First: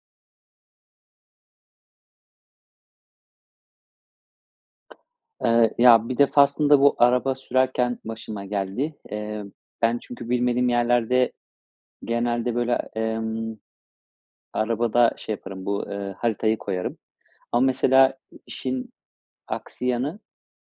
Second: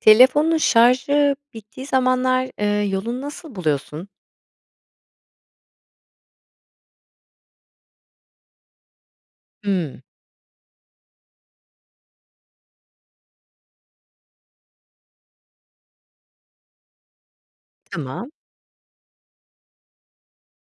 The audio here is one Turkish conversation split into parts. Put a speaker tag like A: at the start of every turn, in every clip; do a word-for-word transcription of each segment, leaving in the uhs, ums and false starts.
A: Telefonun şarjı bittiği zamanlar, eee, yolunu nasıl buluyorsun?
B: Eee, ya, bir defasında bu araba sürerken başıma geldi. Emm, ben
A: Hımm.
B: çünkü bilmediğim yerlerde genelde, böyle, emm, arabada şey yaparım, bu, eee, haritayı koyarım. Ama, mesela,
A: Tamam.
B: işin aksi yanı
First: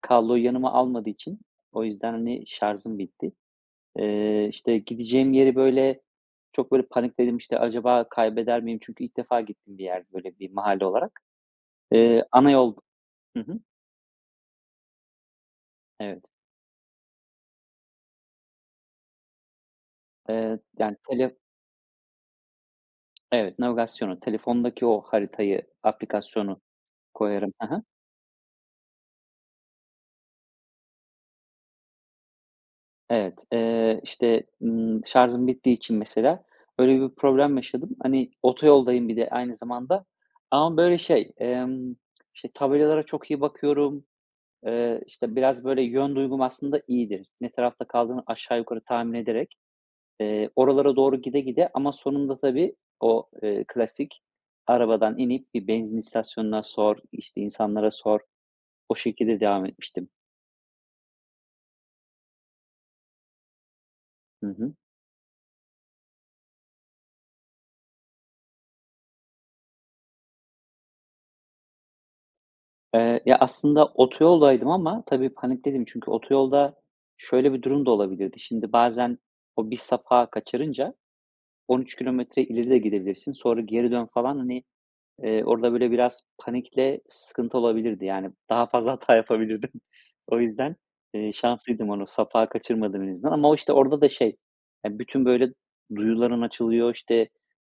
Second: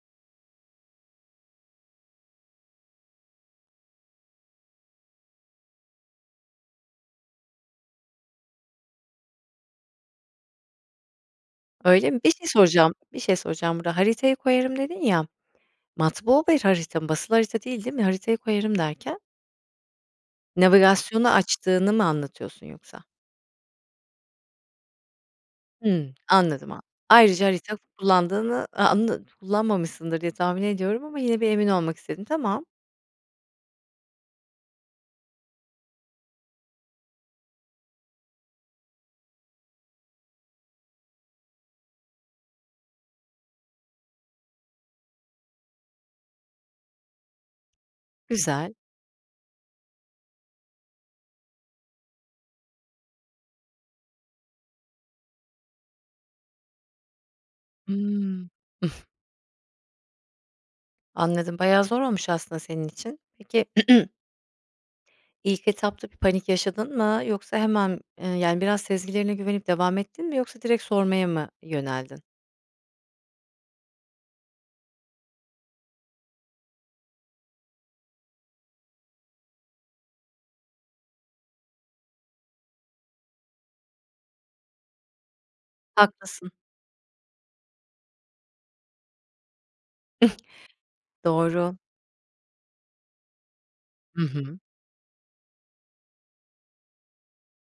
B: kabloyu yanıma almadığı için o yüzden, hani, şarzım bitti. Eee, işte, gideceğim yeri, böyle, çok, böyle, panikledim, işte, "Acaba kaybeder miyim?" Çünkü ilk defa gittiğim bir yerdi, böyle, bir mahalle olarak.
A: Öyle mi?
B: Eee,
A: Bir şey
B: ana yol
A: soracağım, bir şey
B: Hı hı.
A: soracağım burada, "Haritayı koyarım." dedin ya,
B: Evet.
A: matbu bir harita mı? Basılı harita değil, değil mi? Haritayı koyarım derken?
B: Eee, yani,
A: Navigasyonu
B: tele
A: açtığını mı anlatıyorsun yoksa?
B: Evet, navigasyonu, telefondaki o haritayı,
A: Hımm,
B: aplikasyonu
A: anladım a ayrıca
B: koyarım. Ha
A: harita
B: ha.
A: kullandığını a andın kullanmamışsındır diye tahmin ediyorum ama yine bir emin olmak istedim. Tamam.
B: Evet. Eee, işte, ımm, şarzım bittiği için mesela, öyle bir problem yaşadım. Hani, otoyoldayım bir de aynı zamanda ama, böyle, şey, emm,, işte, tabelalara çok iyi bakıyorum, eee, işte, biraz, böyle, yön duygum aslında iyidir. Ne tarafta kaldığını aşağı
A: Güzel.
B: yukarı tahmin ederek, eee, oralara doğru gide gide ama sonunda, tabii, o, eee, klasik arabadan inip bir benzin istasyonuna sor, işte, insanlara sor,
A: Hıı.
B: o şekilde devam etmiştim.
A: Anladım, bayağı zor olmuş aslında senin için. Peki
B: Hı hı.
A: ilk etapta bir panik yaşadın mı yoksa hemen, eee, yani, biraz sezgilerine güvenip devam ettin mi yoksa direkt sormaya mı yöneldin?
B: Eee, ya, aslında otoyoldaydım ama tabii panikteydim çünkü otoyolda şöyle bir durum da olabilirdi: Şimdi bazen o bir sapağı kaçırınca on üç kilometre ileri de gidebilirsin. Sonra geri dön falan, hani, eee, orada böyle biraz
A: Haklısın.
B: panikle sıkıntı olabilirdi. Yani, daha fazla hata yapabilirdim. O yüzden, eee,
A: Doğru.
B: şanslıydım onu sapağı kaçırmadım en azından ama o, işte, orada da
A: Hı
B: şey,
A: hı.
B: eee, bütün, böyle, duyuların açılıyor. İşte,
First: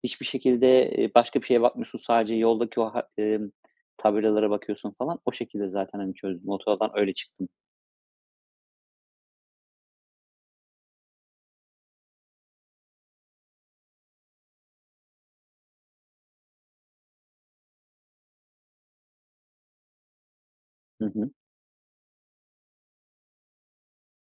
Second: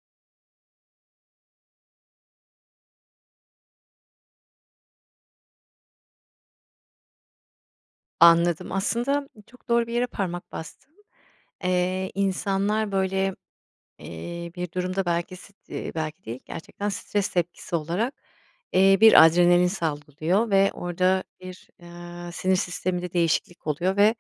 B: hiçbir şekilde, eee, başka bir şeye bakmıyorsun sadece yoldaki o ha emm, tabelalara bakıyorsun falan. O şekilde zaten, hani, çözdüm. Otoyoldan öyle çıktım.
A: Anladım, aslında çok doğru bir yere parmak bastın. Eee, insanlar, böyle, eee, bir durumda belki sit eee, belki değil gerçekten stres tepkisi olarak, eee, bir adrenalin salgılıyor ve
B: Hı
A: orada
B: hı.
A: bir, eee, sinir sisteminde değişiklik oluyor. Ve,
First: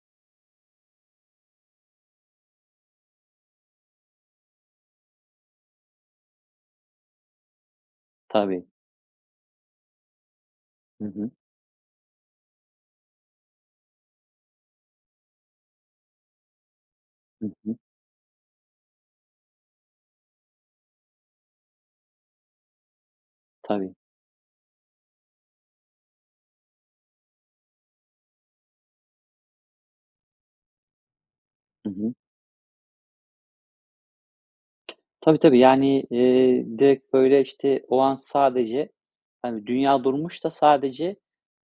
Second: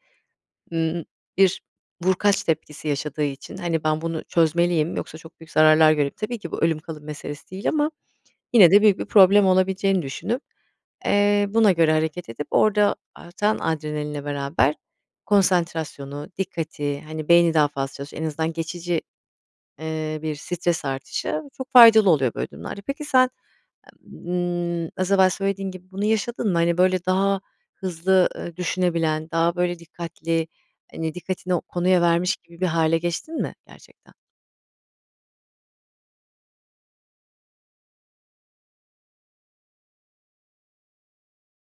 A: ııı bir vurkaç tepkisi yaşadığı için, hani, "Ben bunu çözmeliyim yoksa çok büyük zararlar görüp" Tabii ki bu ölüm kalım meselesi değil ama
B: Tabii.
A: yine de büyük bir problem olabileceğini düşünüp,
B: Hı hı.
A: eee, buna göre hareket edip orada artan adrenalinle beraber konsantrasyonu, dikkati hani,
B: Hı
A: beyni daha
B: hı.
A: fazla çalış en azından geçici, eee, bir stres artışı çok faydalı oluyor böyle durumlarda. Peki, sen,
B: Tabii.
A: ııı, az evvel söylediğin gibi bunu yaşadın mı? Hani, böyle, daha hızlı, ııı, düşünebilen, daha, böyle, dikkatli, hani, dikkatini o
B: Hı
A: konuya
B: hı.
A: vermiş gibi bir hâle geçtin mi gerçekten?
B: Tabii, tabii. Yani, eee, direkt, böyle, işte, o an sadece, hani, dünya durmuş da sadece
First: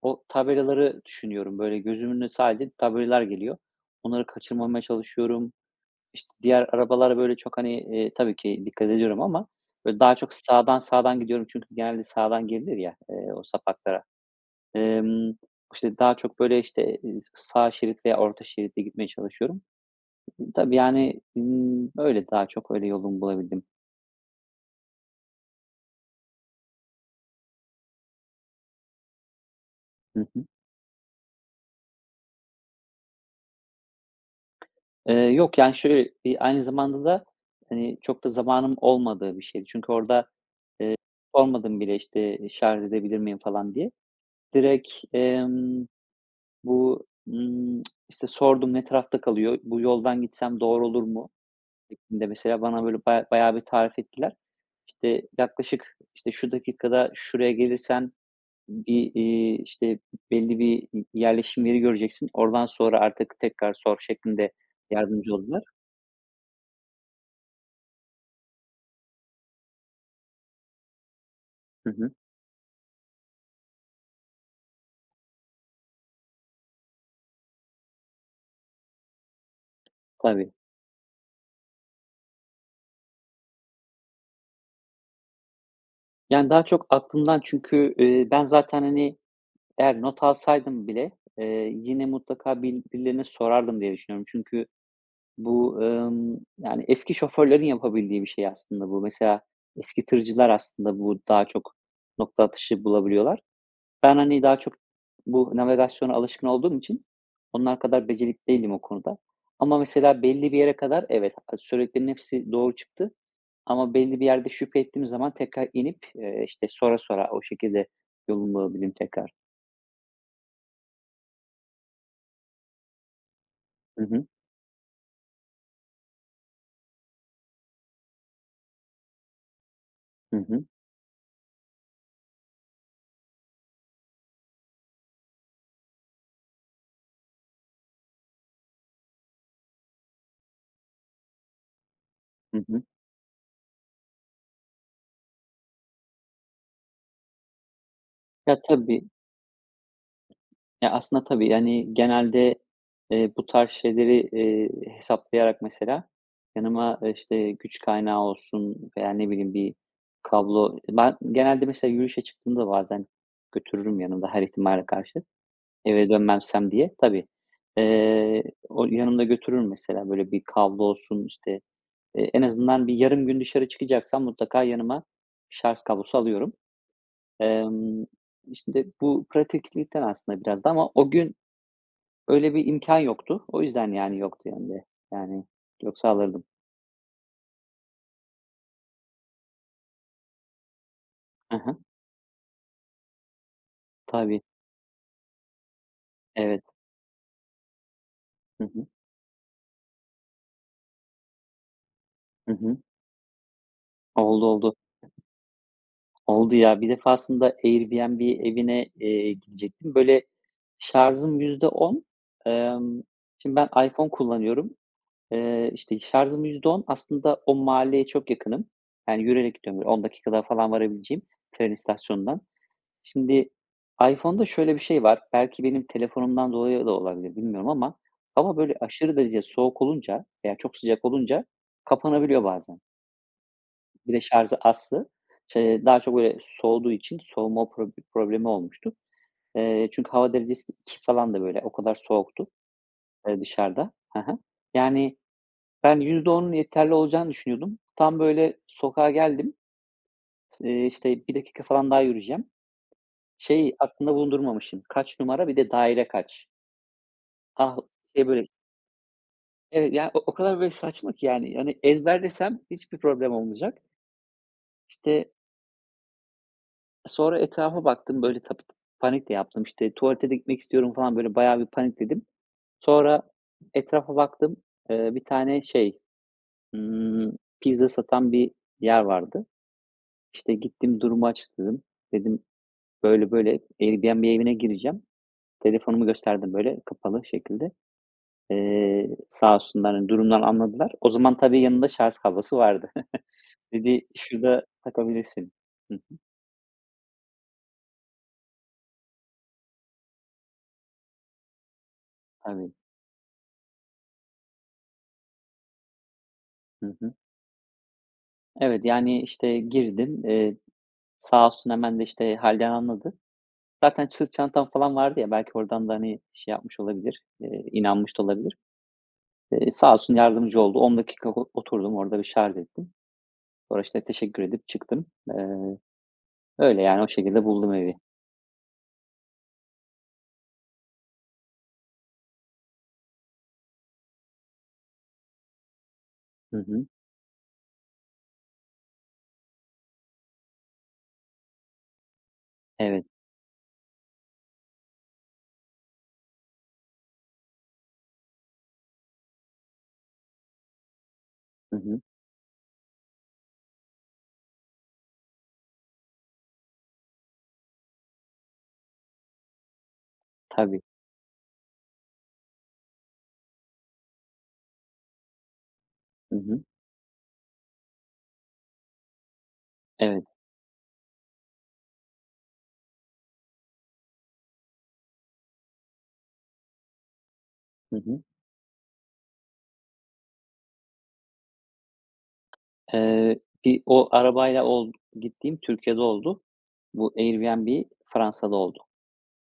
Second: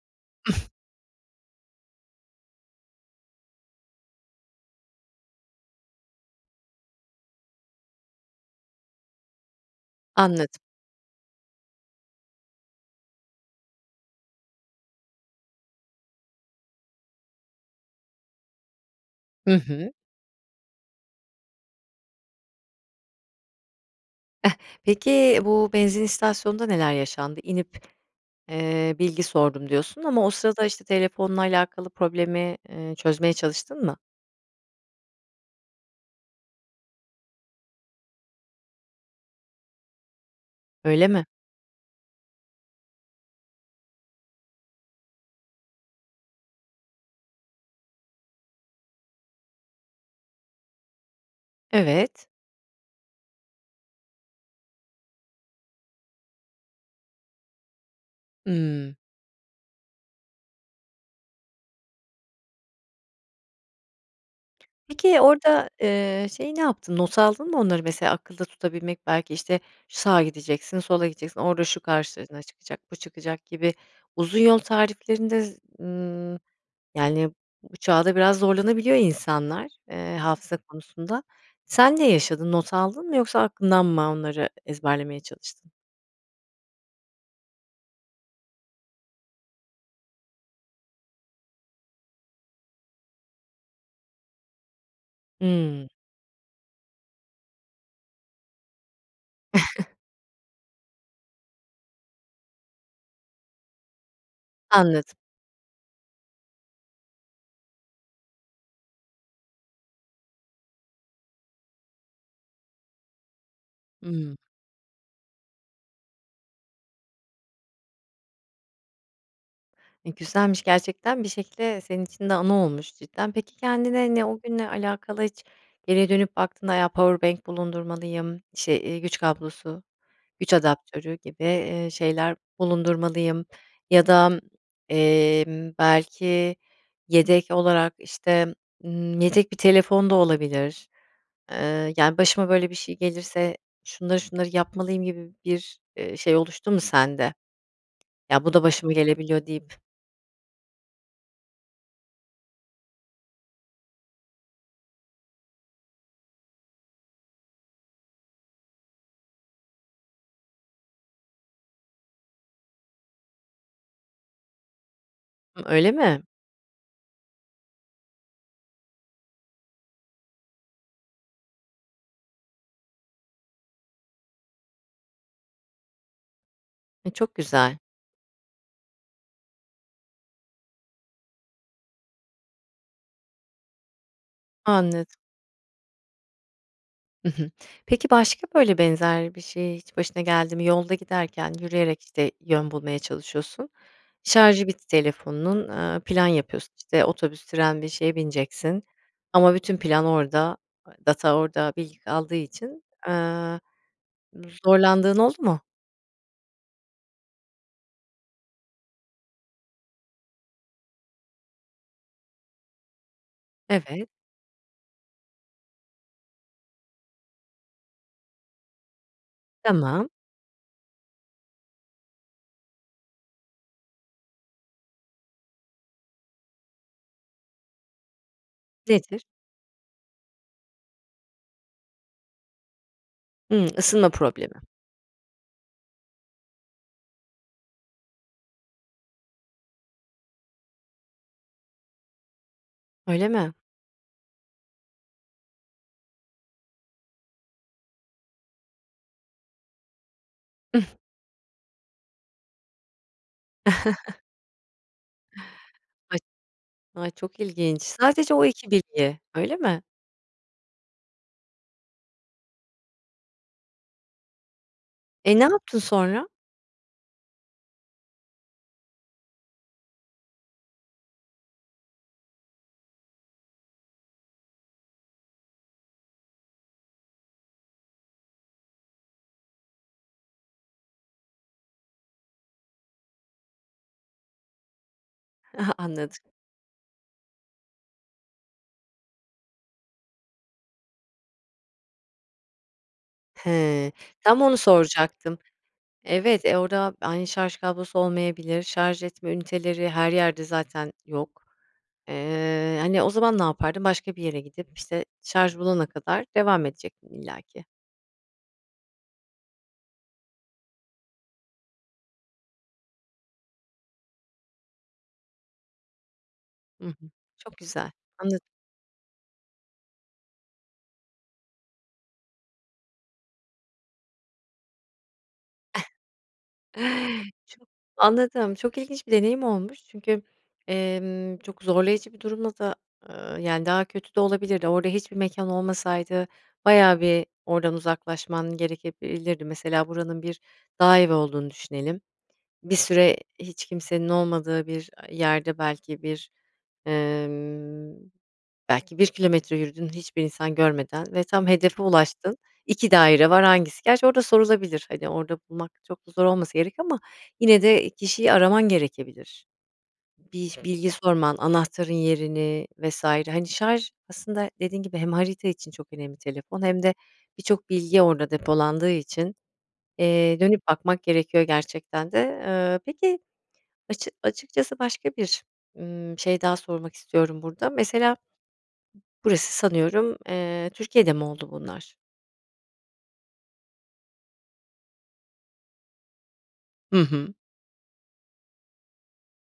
B: o tabelaları düşünüyorum. Böyle, gözümün önüne sadece tabelalar geliyor. Onları kaçırmamaya çalışıyorum. İşt diğer arabalara, böyle, çok, hani, eee, tabii ki dikkat ediyorum ama, böyle, daha çok
A: Anladım.
B: sağdan sağdan gidiyorum çünkü genelde sağdan girilir ya, eee, o sapaklara. Emm, işte, daha çok, böyle, işte, eee, sağ şerit veya orta şeritte gitmeye
A: Hı
B: çalışıyorum.
A: hı.
B: Tabii, yani, ımm, öyle daha çok öyle yolumu bulabildim.
A: Eh, peki, bu benzin istasyonunda neler yaşandı? "İnip, eee, bilgi sordum." diyorsun
B: Hı
A: ama o
B: hı.
A: sırada, işte, telefonla alakalı problemi, eee, çözmeye çalıştın mı?
B: Eee, yok. Yani, şöyle: Bir aynı zamanda da, hani, çok da zamanım olmadığı bir şeydi. Çünkü orada, eee,
A: Öyle mi?
B: sormadım bile, işte, şarz edebilir miyim falan diye. Direkt, emm, bu, ımm, işte, sordum, "Ne tarafta kalıyor, bu yoldan gitsem doğru olur mu?" şeklinde,
A: Evet.
B: mesela, bana, böyle, ba bayağı bir tarif ettiler. İşte, "Yaklaşık, işte, şu dakikada şuraya gelirsen
A: Hımm.
B: bir, eee, işte, belli bir i yerleşim yeri göreceksin. Oradan sonra artık tekrar sor." şeklinde
A: Peki,
B: yardımcı oldular.
A: orada, eee, şeyi ne yaptın? Not aldın mı onları mesela? Akılda tutabilmek belki, işte sağa gideceksin, sola gideceksin, orada şu
B: Hı hı.
A: karşına çıkacak, bu çıkacak gibi uzun yol tariflerinde z ııı, yani, bu çağda biraz zorlanabiliyor insanlar, eee,
B: Tabii.
A: hafıza konusunda. Sen ne yaşadın? Not aldın mı yoksa aklından mı onları ezberlemeye çalıştın?
B: Yani, daha çok aklımdan çünkü, eee, ben zaten, hani, eğer not alsaydım bile, eee, yine mutlaka bil birilerine sorardım diye düşünüyorum. Çünkü bu,
A: Hımm.
B: ımm, yani, eski şoförlerin yapabildiği bir şey aslında bu. Mesela, eski tırcılar aslında bu daha çok nokta atışı bulabiliyorlar. Ben, hani, daha çok
A: Anladım.
B: bu navigasyona alışkın olduğum için onlar kadar becerikli değilim o konuda. Ama mesela, belli bir yere kadar evet, a söylediklerinin hepsi doğru çıktı. Ama belli bir
A: Hımm.
B: yerde şüphe ettiğim zaman tekrar inip, eee, işte, sora sora o şekilde yolumu bulabildim tekrar.
A: E, güzelmiş gerçekten. Bir şekilde de senin için de anı olmuş cidden. Peki,
B: Hı
A: kendine n
B: hı.
A: o günle alakalı hiç geriye dönüp baktığında ya, powerbank bulundurmalıyım şey, eee, güç kablosu,
B: Hı
A: güç
B: hı.
A: adaptörü gibi, eee, şeyler bulundurmalıyım ya da, emm, belki yedek olarak, işte, ııı, yedek bir telefon da olabilir. Eee, yani, başıma
B: Hı
A: böyle bir
B: hı.
A: şey gelirse şunları şunları yapmalıyım gibi bir, eee, şey oluştu mu sende? "Ya, bu
B: Ya,
A: da başıma
B: tabii
A: gelebiliyor" deyip
B: Ya, aslında tabii, yani, genelde, eee, bu tarz şeyleri, eee, hesaplayarak mesela yanıma, eee, işte, güç kaynağı olsun veya, ne bileyim, bir kablo Ben, genelde mesela yürüyüşe çıktığımda bazen götürürüm yanımda her ihtimale karşı,
A: Hı, öyle
B: eve
A: mi?
B: dönmezsem diye. Tabii. Eee, o yanımda götürürüm mesela, böyle, bir kablo olsun, işte, eee, en azından bir yarım gün dışarı çıkacaksam mutlaka yanıma şarz kablosu alıyorum.
A: E, çok güzel.
B: Emm, işte, bu pratiklikten aslında biraz da ama o gün öyle bir imkân yoktu. O yüzden, yani, yoktu yanımda.
A: Anladım.
B: Yani, yoksa alırdım.
A: I hı. Peki, başka böyle benzer bir şey hiç başına geldi mi? Yolda giderken
B: Ha ha.
A: yürüyerek, işte, yön bulmaya çalışıyorsun.
B: Tabii.
A: Şarjı bitti telefonunun, ııı, plan
B: Evet.
A: yapıyorsun, işte, otobüs, tren bir şeye
B: Hı
A: bineceksin.
B: hı.
A: Ama bütün plan orada, data orada bilgi kaldığı
B: Hı hı.
A: için, aaa,
B: Oldu, oldu.
A: zorlandığın oldu mu?
B: Oldu ya. Bir defasında Airbnb evine, eee, gidecektim. Böyle, şarzım yüzde on, emm, şimdi, ben
A: Evet.
B: iPhone kullanıyorum. Eee, işte, şarzım yüzde on, aslında o mahalleye çok yakınım. Yani, yürüyerek gidiyorum. Böyle on
A: Tamam.
B: dakikada falan varabileceğim tren istasyonundan Şimdi, iPhone'da şöyle bir şey var. Belki benim telefonumdan dolayı da olabilir, bilmiyorum ama hava böyle aşırı
A: Nedir?
B: derecede soğuk olunca veya çok sıcak olunca kapanabiliyor bazen.
A: Hımm, ısınma
B: Bir de şarzı
A: problemi.
B: azsa. Ç eee, daha çok, böyle, soğuduğu için soğuma prob problemi olmuştu. Eee, çünkü hava derecesi iki falandı, böyle. O kadar soğuktu,
A: Öyle
B: eee,
A: mi?
B: dışarıda. Ha ha. Yani, ben yüzde onun yeterli olacağını düşünüyordum. Tam, böyle, sokağa geldim. S eee, işte, bir dakika falan daha yürüyeceğim. Şeyi aklımda bulundurmamışım: Kaç numara, bir de daire
A: Ay
B: kaç?
A: Ay, çok
B: Ah,
A: ilginç.
B: o şey,
A: Sadece o
B: böyle
A: iki bilgi, öyle mi?
B: Evet, ya, o o kadar, böyle, saçma ki yani, hani, ezberlesem hiçbir problem olmayacak. İşte
A: E, ne yaptın sonra?
B: sonra etrafa baktım, böyle, tabii, panik de yaptım. İşte, tuvalete de gitmek istiyorum, falan, böyle, bayağı bir panikledim. Sonra, etrafa baktım. Eee, bir tane, şey, ımm, pizza satan bir yer vardı. İşte, gittim durumu açıkladım. Dedim, böyle böyle, Airbnb evine gireceğim. Telefonumu
A: Anladım.
B: gösterdim, böyle, kapalı şekilde, eee, sağ olsunlar, hani, durumdan anladılar. O zaman, tabii, yanında şarz kablosu vardı.
A: Hıı,
B: Dedi,
A: tam onu
B: "Şurada
A: soracaktım.
B: takabilirsin." Hı hı.
A: Evet, e, orada aynı şarj kablosu olmayabilir, şarj etme üniteleri her yerde zaten yok.
B: Evet.
A: Eee, hani o zaman ne yapardın? Başka bir yere gidip işte şarj bulana kadar devam
B: Hı
A: edecektin
B: hı.
A: illaki.
B: Evet, yani, işte, girdim. Eee, sağ olsun hemen de, işte, hâlden anladı. Zaten sırt çantam, falan, vardı ya belki ordan da, hani, şey, yapmış
A: Hı hı,
B: olabilir,
A: çok
B: eee,
A: güzel,
B: inanmış da
A: anladım.
B: olabilir. Eee, sağ olsun yardımcı oldu on dakika o oturdum orada bir şarz ettim. Sonra, işte, teşekkür edip çıktım. Eee, öyle, yani, o şekilde
A: Çok
B: buldum evi.
A: anladım, çok ilginç bir deneyim olmuş çünkü, emm, çok zorlayıcı bir durumla da, ııı, yani, daha kötü de olabilirdi, orada hiçbir mekân olmasaydı
B: Hı hı.
A: bayağı bir oradan uzaklaşman gerekebilirdi. Mesela, buranın bir dağ evi olduğunu düşünelim. Bir
B: Evet.
A: süre hiç kimsenin olmadığı bir a yerde belki bir, ımm, belki bir kilometre yürüdün, hiçbir insan görmeden ve tam
B: Hı
A: hedefe
B: hı.
A: ulaştın, iki daire var hangisi, gerçi orada sorulabilir, hani, orada bulmak çok da zor olmasa gerek ama yine de kişiyi araman gerekebilir. Bir iş
B: Tabii.
A: bilgi sorman, anahtarın yerini vs. Hani, şarj aslında dediğin gibi hem harita için çok önemli
B: Hı
A: telefon
B: hı.
A: hem de birçok bilgi orada depolandığı için,
B: Evet.
A: eee, dönüp bakmak gerekiyor gerçekten de. Iıı, peki, açık açıkçası başka bir, ımm, şey daha sormak istiyorum burada:
B: Hı
A: Mesela,
B: hı.
A: burası, sanıyorum, eee, Türkiye'de mi oldu bunlar?
B: Eee, bir o arabayla ol gittiğim Türkiye'de oldu.
A: Hı
B: Bu
A: hı.
B: Airbnb, Fransa'da oldu.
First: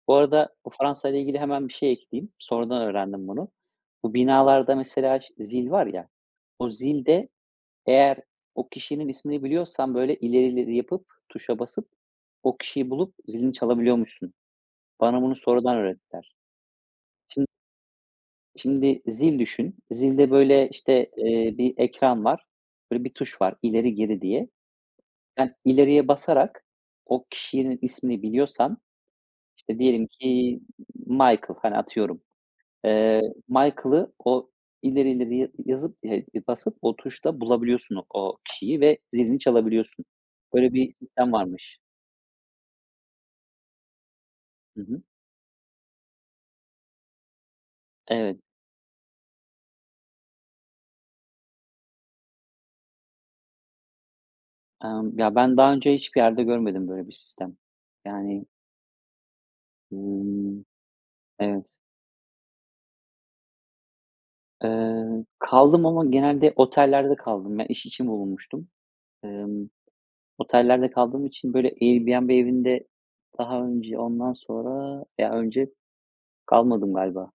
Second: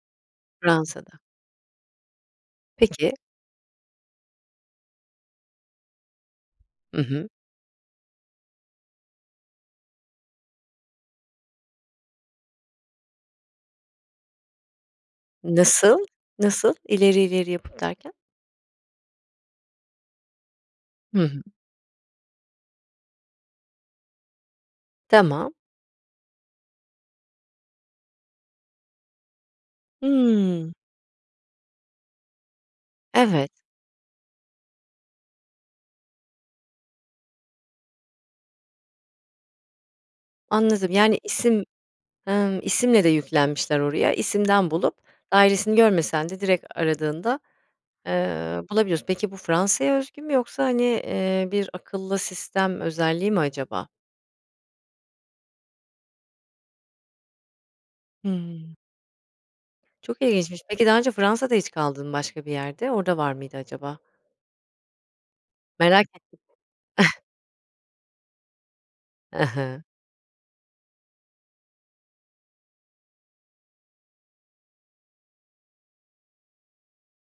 B: Bu arada
A: Fransa'da.
B: Fransa'yla ilgili hemen bir şey ekleyeyim. Sonradan
A: Peki.
B: öğrendim bunu. Bu binalarda, mesela, ş zil var ya. O
A: Hı
B: zil de
A: hı.
B: eğer o kişinin ismini biliyorsan, böyle, ileri ileri yapıp tuşa basıp o kişiyi bulup zilini çalabiliyormuşsun. Bana bunu sonradan
A: Nasıl?
B: öğrettiler.
A: Nasıl? İleri
B: Şim
A: ileri yapıp, derken?
B: şimdi zil düşün. Zilde, böyle, işte,
A: Hı hı.
B: eee, bir ekran var. Böyle bir tuş var ileri geri diye.
A: Tamam.
B: Sen ileriye basarak o kişinin ismini biliyorsan işte diyelim ki,
A: Hımm.
B: Michael, hani, atıyorum, eee,
A: Evet.
B: Michael'ı o ileri ileri ya yazıp, eee basıp o tuşla bulabiliyorsun o kişiyi ve zilini çalabiliyorsun. Öyle
A: Anladım,
B: bir
A: yani,
B: sistem
A: isim
B: varmış.
A: Hımm, isimle de yüklenmişler oraya, isimden
B: Hı
A: bulup
B: hı.
A: dairesini görmesen de direkt aradığında, eee,
B: Evet.
A: bulabiliyorsun. Peki, bu Fransa'ya özgü mü yoksa hani, eee, bir akıllı sistem özelliği mi acaba?
B: Emm, ya, ben daha önce hiçbir yerde görmedim böyle bir sistem. Yani
A: Hıı. Çok ilginçmiş,
B: Iıı,
A: peki daha önce Fransa'da
B: evet.
A: hiç kaldın mı, başka bir yerde? Orada var mıydı acaba?
B: Iıı, kaldım ama
A: Merak ettim.
B: genelde otellerde kaldım. Ben iş için bulunmuştum.
A: I
B: Imm,
A: hı.
B: otellerde kaldığım için, böyle, Airbnb evinde daha önce, ondan sonra ya, önce kalmadım galiba.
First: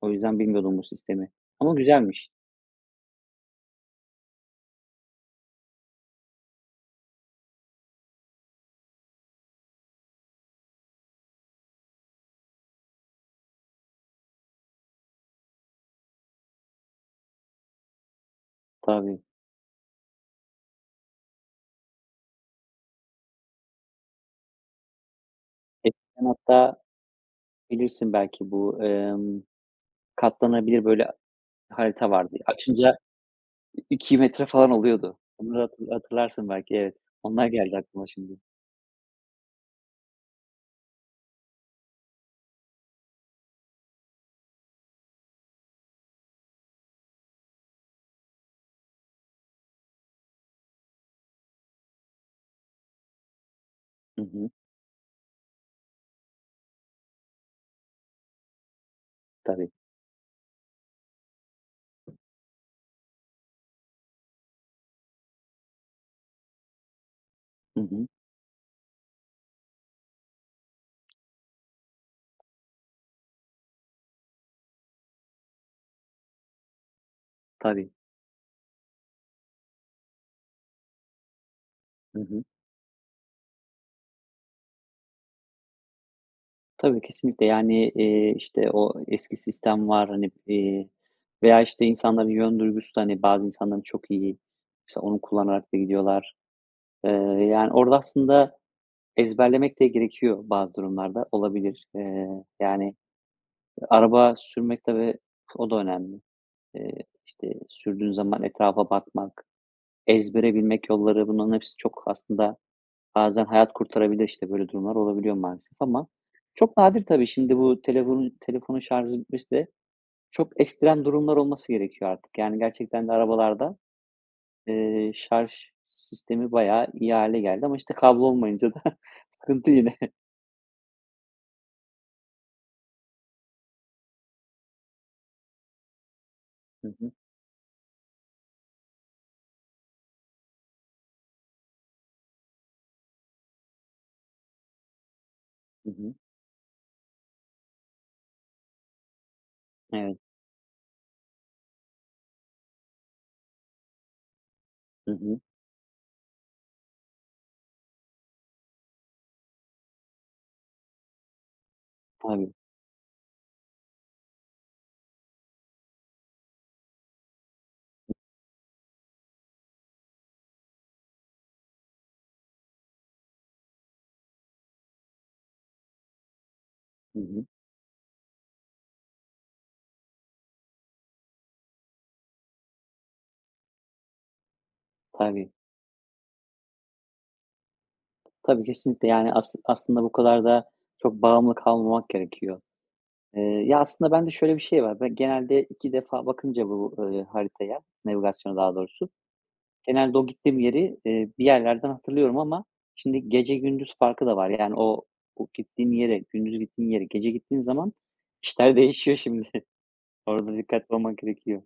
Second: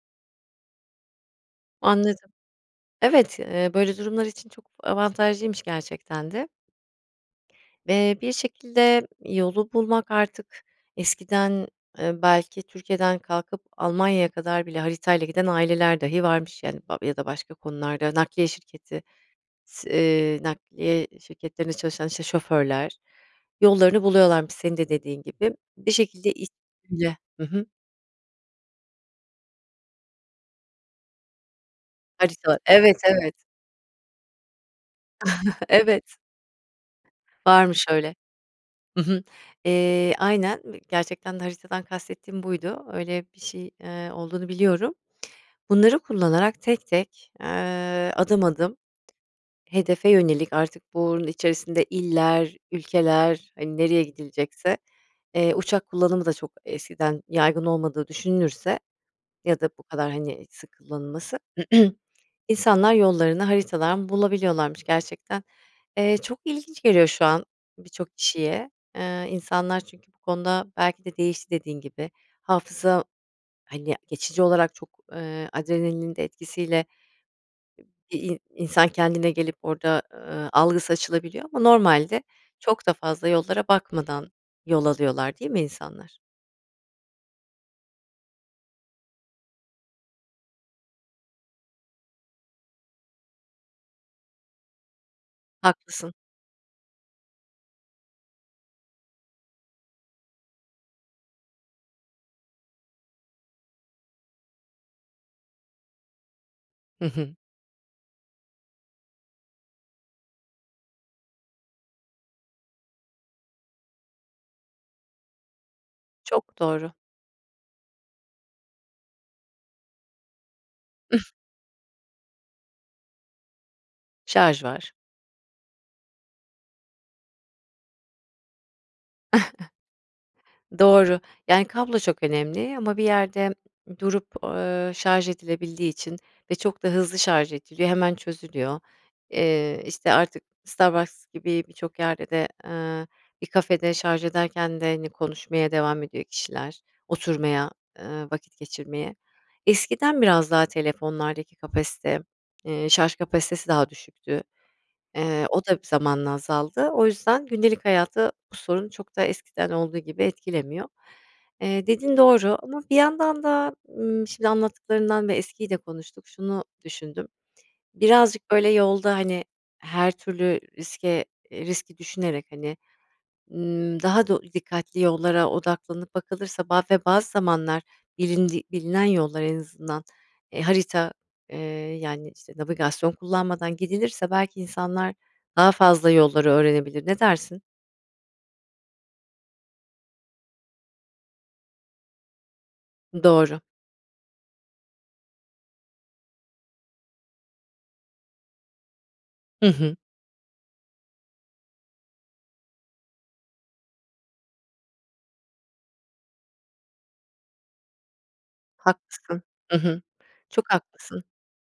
B: O yüzden bilmiyordum bu sistemi. Ama güzelmiş.
A: Anladım. Evet, ııı, böyle durumlar için çok avantajlıymış gerçekten de. Eee, bir şekilde yolu bulmak artık eskiden, ııı, belki Türkiye'den kalkıp Almanya'ya kadar bile haritayla giden aileler dahi varmış, yani, ba ya da başka konularda nakliye şirketi
B: Tabii.
A: s eee, nakliye şirketlerinde çalışan, işte, şoförler, yollarını buluyorlarmış senin de dediğin gibi. Bir
B: Eskiden
A: şekilde i
B: hatta,
A: [unintelligible] Hı hı.
B: bilirsin belki, bu, ımm, katlanabilir, böyle, a harita vardı
A: Harita Evet,
B: açınca
A: evet.
B: i iki metre falan oluyordu. Onları hatı
A: Evet.
B: hatırlarsın belki, evet. Onlar geldi
A: Varmış
B: aklıma
A: öyle.
B: şimdi.
A: Hı hı, eee, aynen, v gerçekten haritadan kastettiğim buydu, öyle bir şey, eee, olduğunu biliyorum. Bunları kullanarak tek tek, eee, adım adım, hedefe yönelik artık bunun içerisinde iller, ülkeler, hani, nereye
B: Hı hı.
A: gidilecekse. Eee, uçak kullanımı da çok eskiden yaygın olmadığı düşünülürse ya da
B: Tabii.
A: bu kadar, hani, sık kullanılması. İnsanlar yollarını haritadan bulabiliyorlarmış gerçekten. Eee, çok ilginç geliyor şu an
B: Hı hı.
A: birçok kişiye. Eee, insanlar çünkü bu konuda belki de değişti dediğin gibi. Hafıza, hani, geçici olarak çok, eee, adrenalinin de etkisiyle
B: Tabii.
A: i i insan kendine gelip orada, aaa, algısı açılabiliyor ama
B: Hı
A: normalde
B: hı.
A: çok da fazla yollara bakmadan yol alıyorlar, değil mi insanlar?
B: Tabii, kesinlikle. Yani, eee, işte, o eski sistem var, hani, eee, veya, işte, insanların yön duygusu da, hani, bazı insanların çok iyi, mesela onu kullanarak da
A: Haklısın.
B: gidiyorlar. Eee, yani, orada aslında ezberlemek de gerekiyor, bazı durumlarda olabilir. Eee, yani, araba sürmek, tabii o da önemli. Eee,
A: Hı hı.
B: işte, sürdüğün zaman etrafa bakmak, ezbere bilmek yolları, bunların hepsi çok aslında bazen hayat kurtarabilir. İşte, böyle durumlar olabiliyor, maalesef ama
A: Çok
B: çok
A: doğru.
B: nadir tabii. Şimdi bu telefonu telefonun şarzı bitmesi de çok ekstrem durumlar olması gerekiyor artık. Yani, gerçekten de arabalarda,
A: Şarj var.
B: eee, şarj sistemi bayağı iyi hâle geldi. Ama, işte, kablo olmayınca da sıkıntı yine.
A: Doğru, yani kablo çok önemli ama bir yerde durup, ııı, şarj edilebildiği için ve çok
B: Hı
A: da
B: hı.
A: hızlı şarj ediliyor, hemen çözülüyor. Eee, işte, artık Starbucks gibi birçok yerde de, ııı, bir kafede şarj ederken de, hani, konuşmaya
B: Hı
A: devam
B: hı.
A: ediyor kişiler, oturmaya, ııı, vakit geçirmeye.
B: Evet.
A: Eskiden biraz daha telefonlardaki kapasite, eee, şarj kapasitesi, daha düşüktü.
B: Hı hı.
A: Eee, o da zamanla azaldı. O yüzden gündelik hayatı bu sorun çok da eskiden olduğu gibi etkilemiyor. Eee, dediğin
B: Tabii.
A: doğru ama bir yandan da, ımm, şimdi anlattıklarından ve eskiyi de konuştuk, şunu düşündüm: Birazcık, böyle, yolda, hani, her türlü riske eee, riski düşünerek, hani, ımm, daha do dikkatli yollara odaklanıp bakılırsa, ba ve
B: Hı
A: bazı
B: hı.
A: zamanlar bilindi bilinen yollar en azından, eee, harita, eee, yani, işte, navigasyon kullanmadan gidilirse belki insanlar
B: Tabii.
A: daha fazla yolları öğrenebilir. Ne dersin?
B: Tabii, kesinlikle. Yani, as aslında bu kadar da çok bağımlı kalmamak gerekiyor. Eee,
A: Doğru.
B: ya, aslında bende şöyle bir şey var. Ben genelde iki defa bakınca bu, ııı, haritaya, navigasyona daha doğrusu,
A: Hı hı.
B: genelde o gittiğim yeri, eee, bir yerlerden hatırlıyorum ama şimdi, gece gündüz farkı da var. Yani, o o gittiğim yere, gündüz gittiğim yere, gece gittiğim zaman işler değişiyor
A: Haklısın,
B: şimdi.
A: hı hı.
B: Orada
A: Çok
B: dikkatli olmak
A: haklısın.
B: gerekiyor.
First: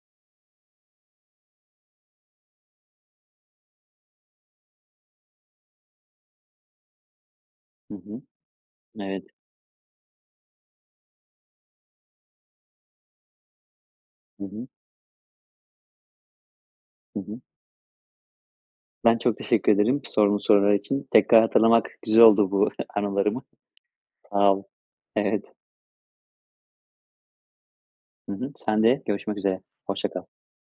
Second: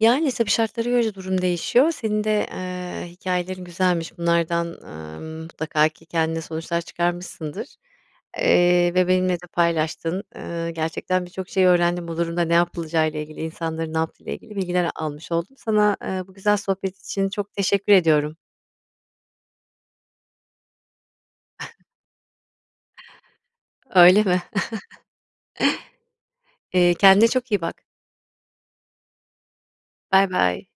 A: Yani, tabii şartlara göre de durum değişiyor. Senin de, eee, hikâyelerin güzelmiş. Bunlardan, aaa, ımm, mutlaka ki kendine sonuçlar çıkarmışsındır.
B: Hı hı,
A: Eee, ve
B: evet.
A: benimle de paylaştın. Iıı, gerçekten birçok şey öğrendim bu durumda ne yapılacağı ile ilgili. İnsanların ne yaptığıyla
B: Hı
A: ilgili
B: hı.
A: bilgiler almış oldum. Sana, eee, bu güzel sohbet
B: Hı
A: için
B: hı.
A: çok teşekkür ediyorum.
B: Ben çok teşekkür ederim sorduğun sorular için. Tekrar hatırlamak güzel oldu bu anılarımı.
A: Öyle mi?
B: Sağ ol. Evet.
A: Eee, kendine çok iyi bak.
B: Hı hı, sen de. Görüşmek üzere. Hoşça kal.
A: Baybay.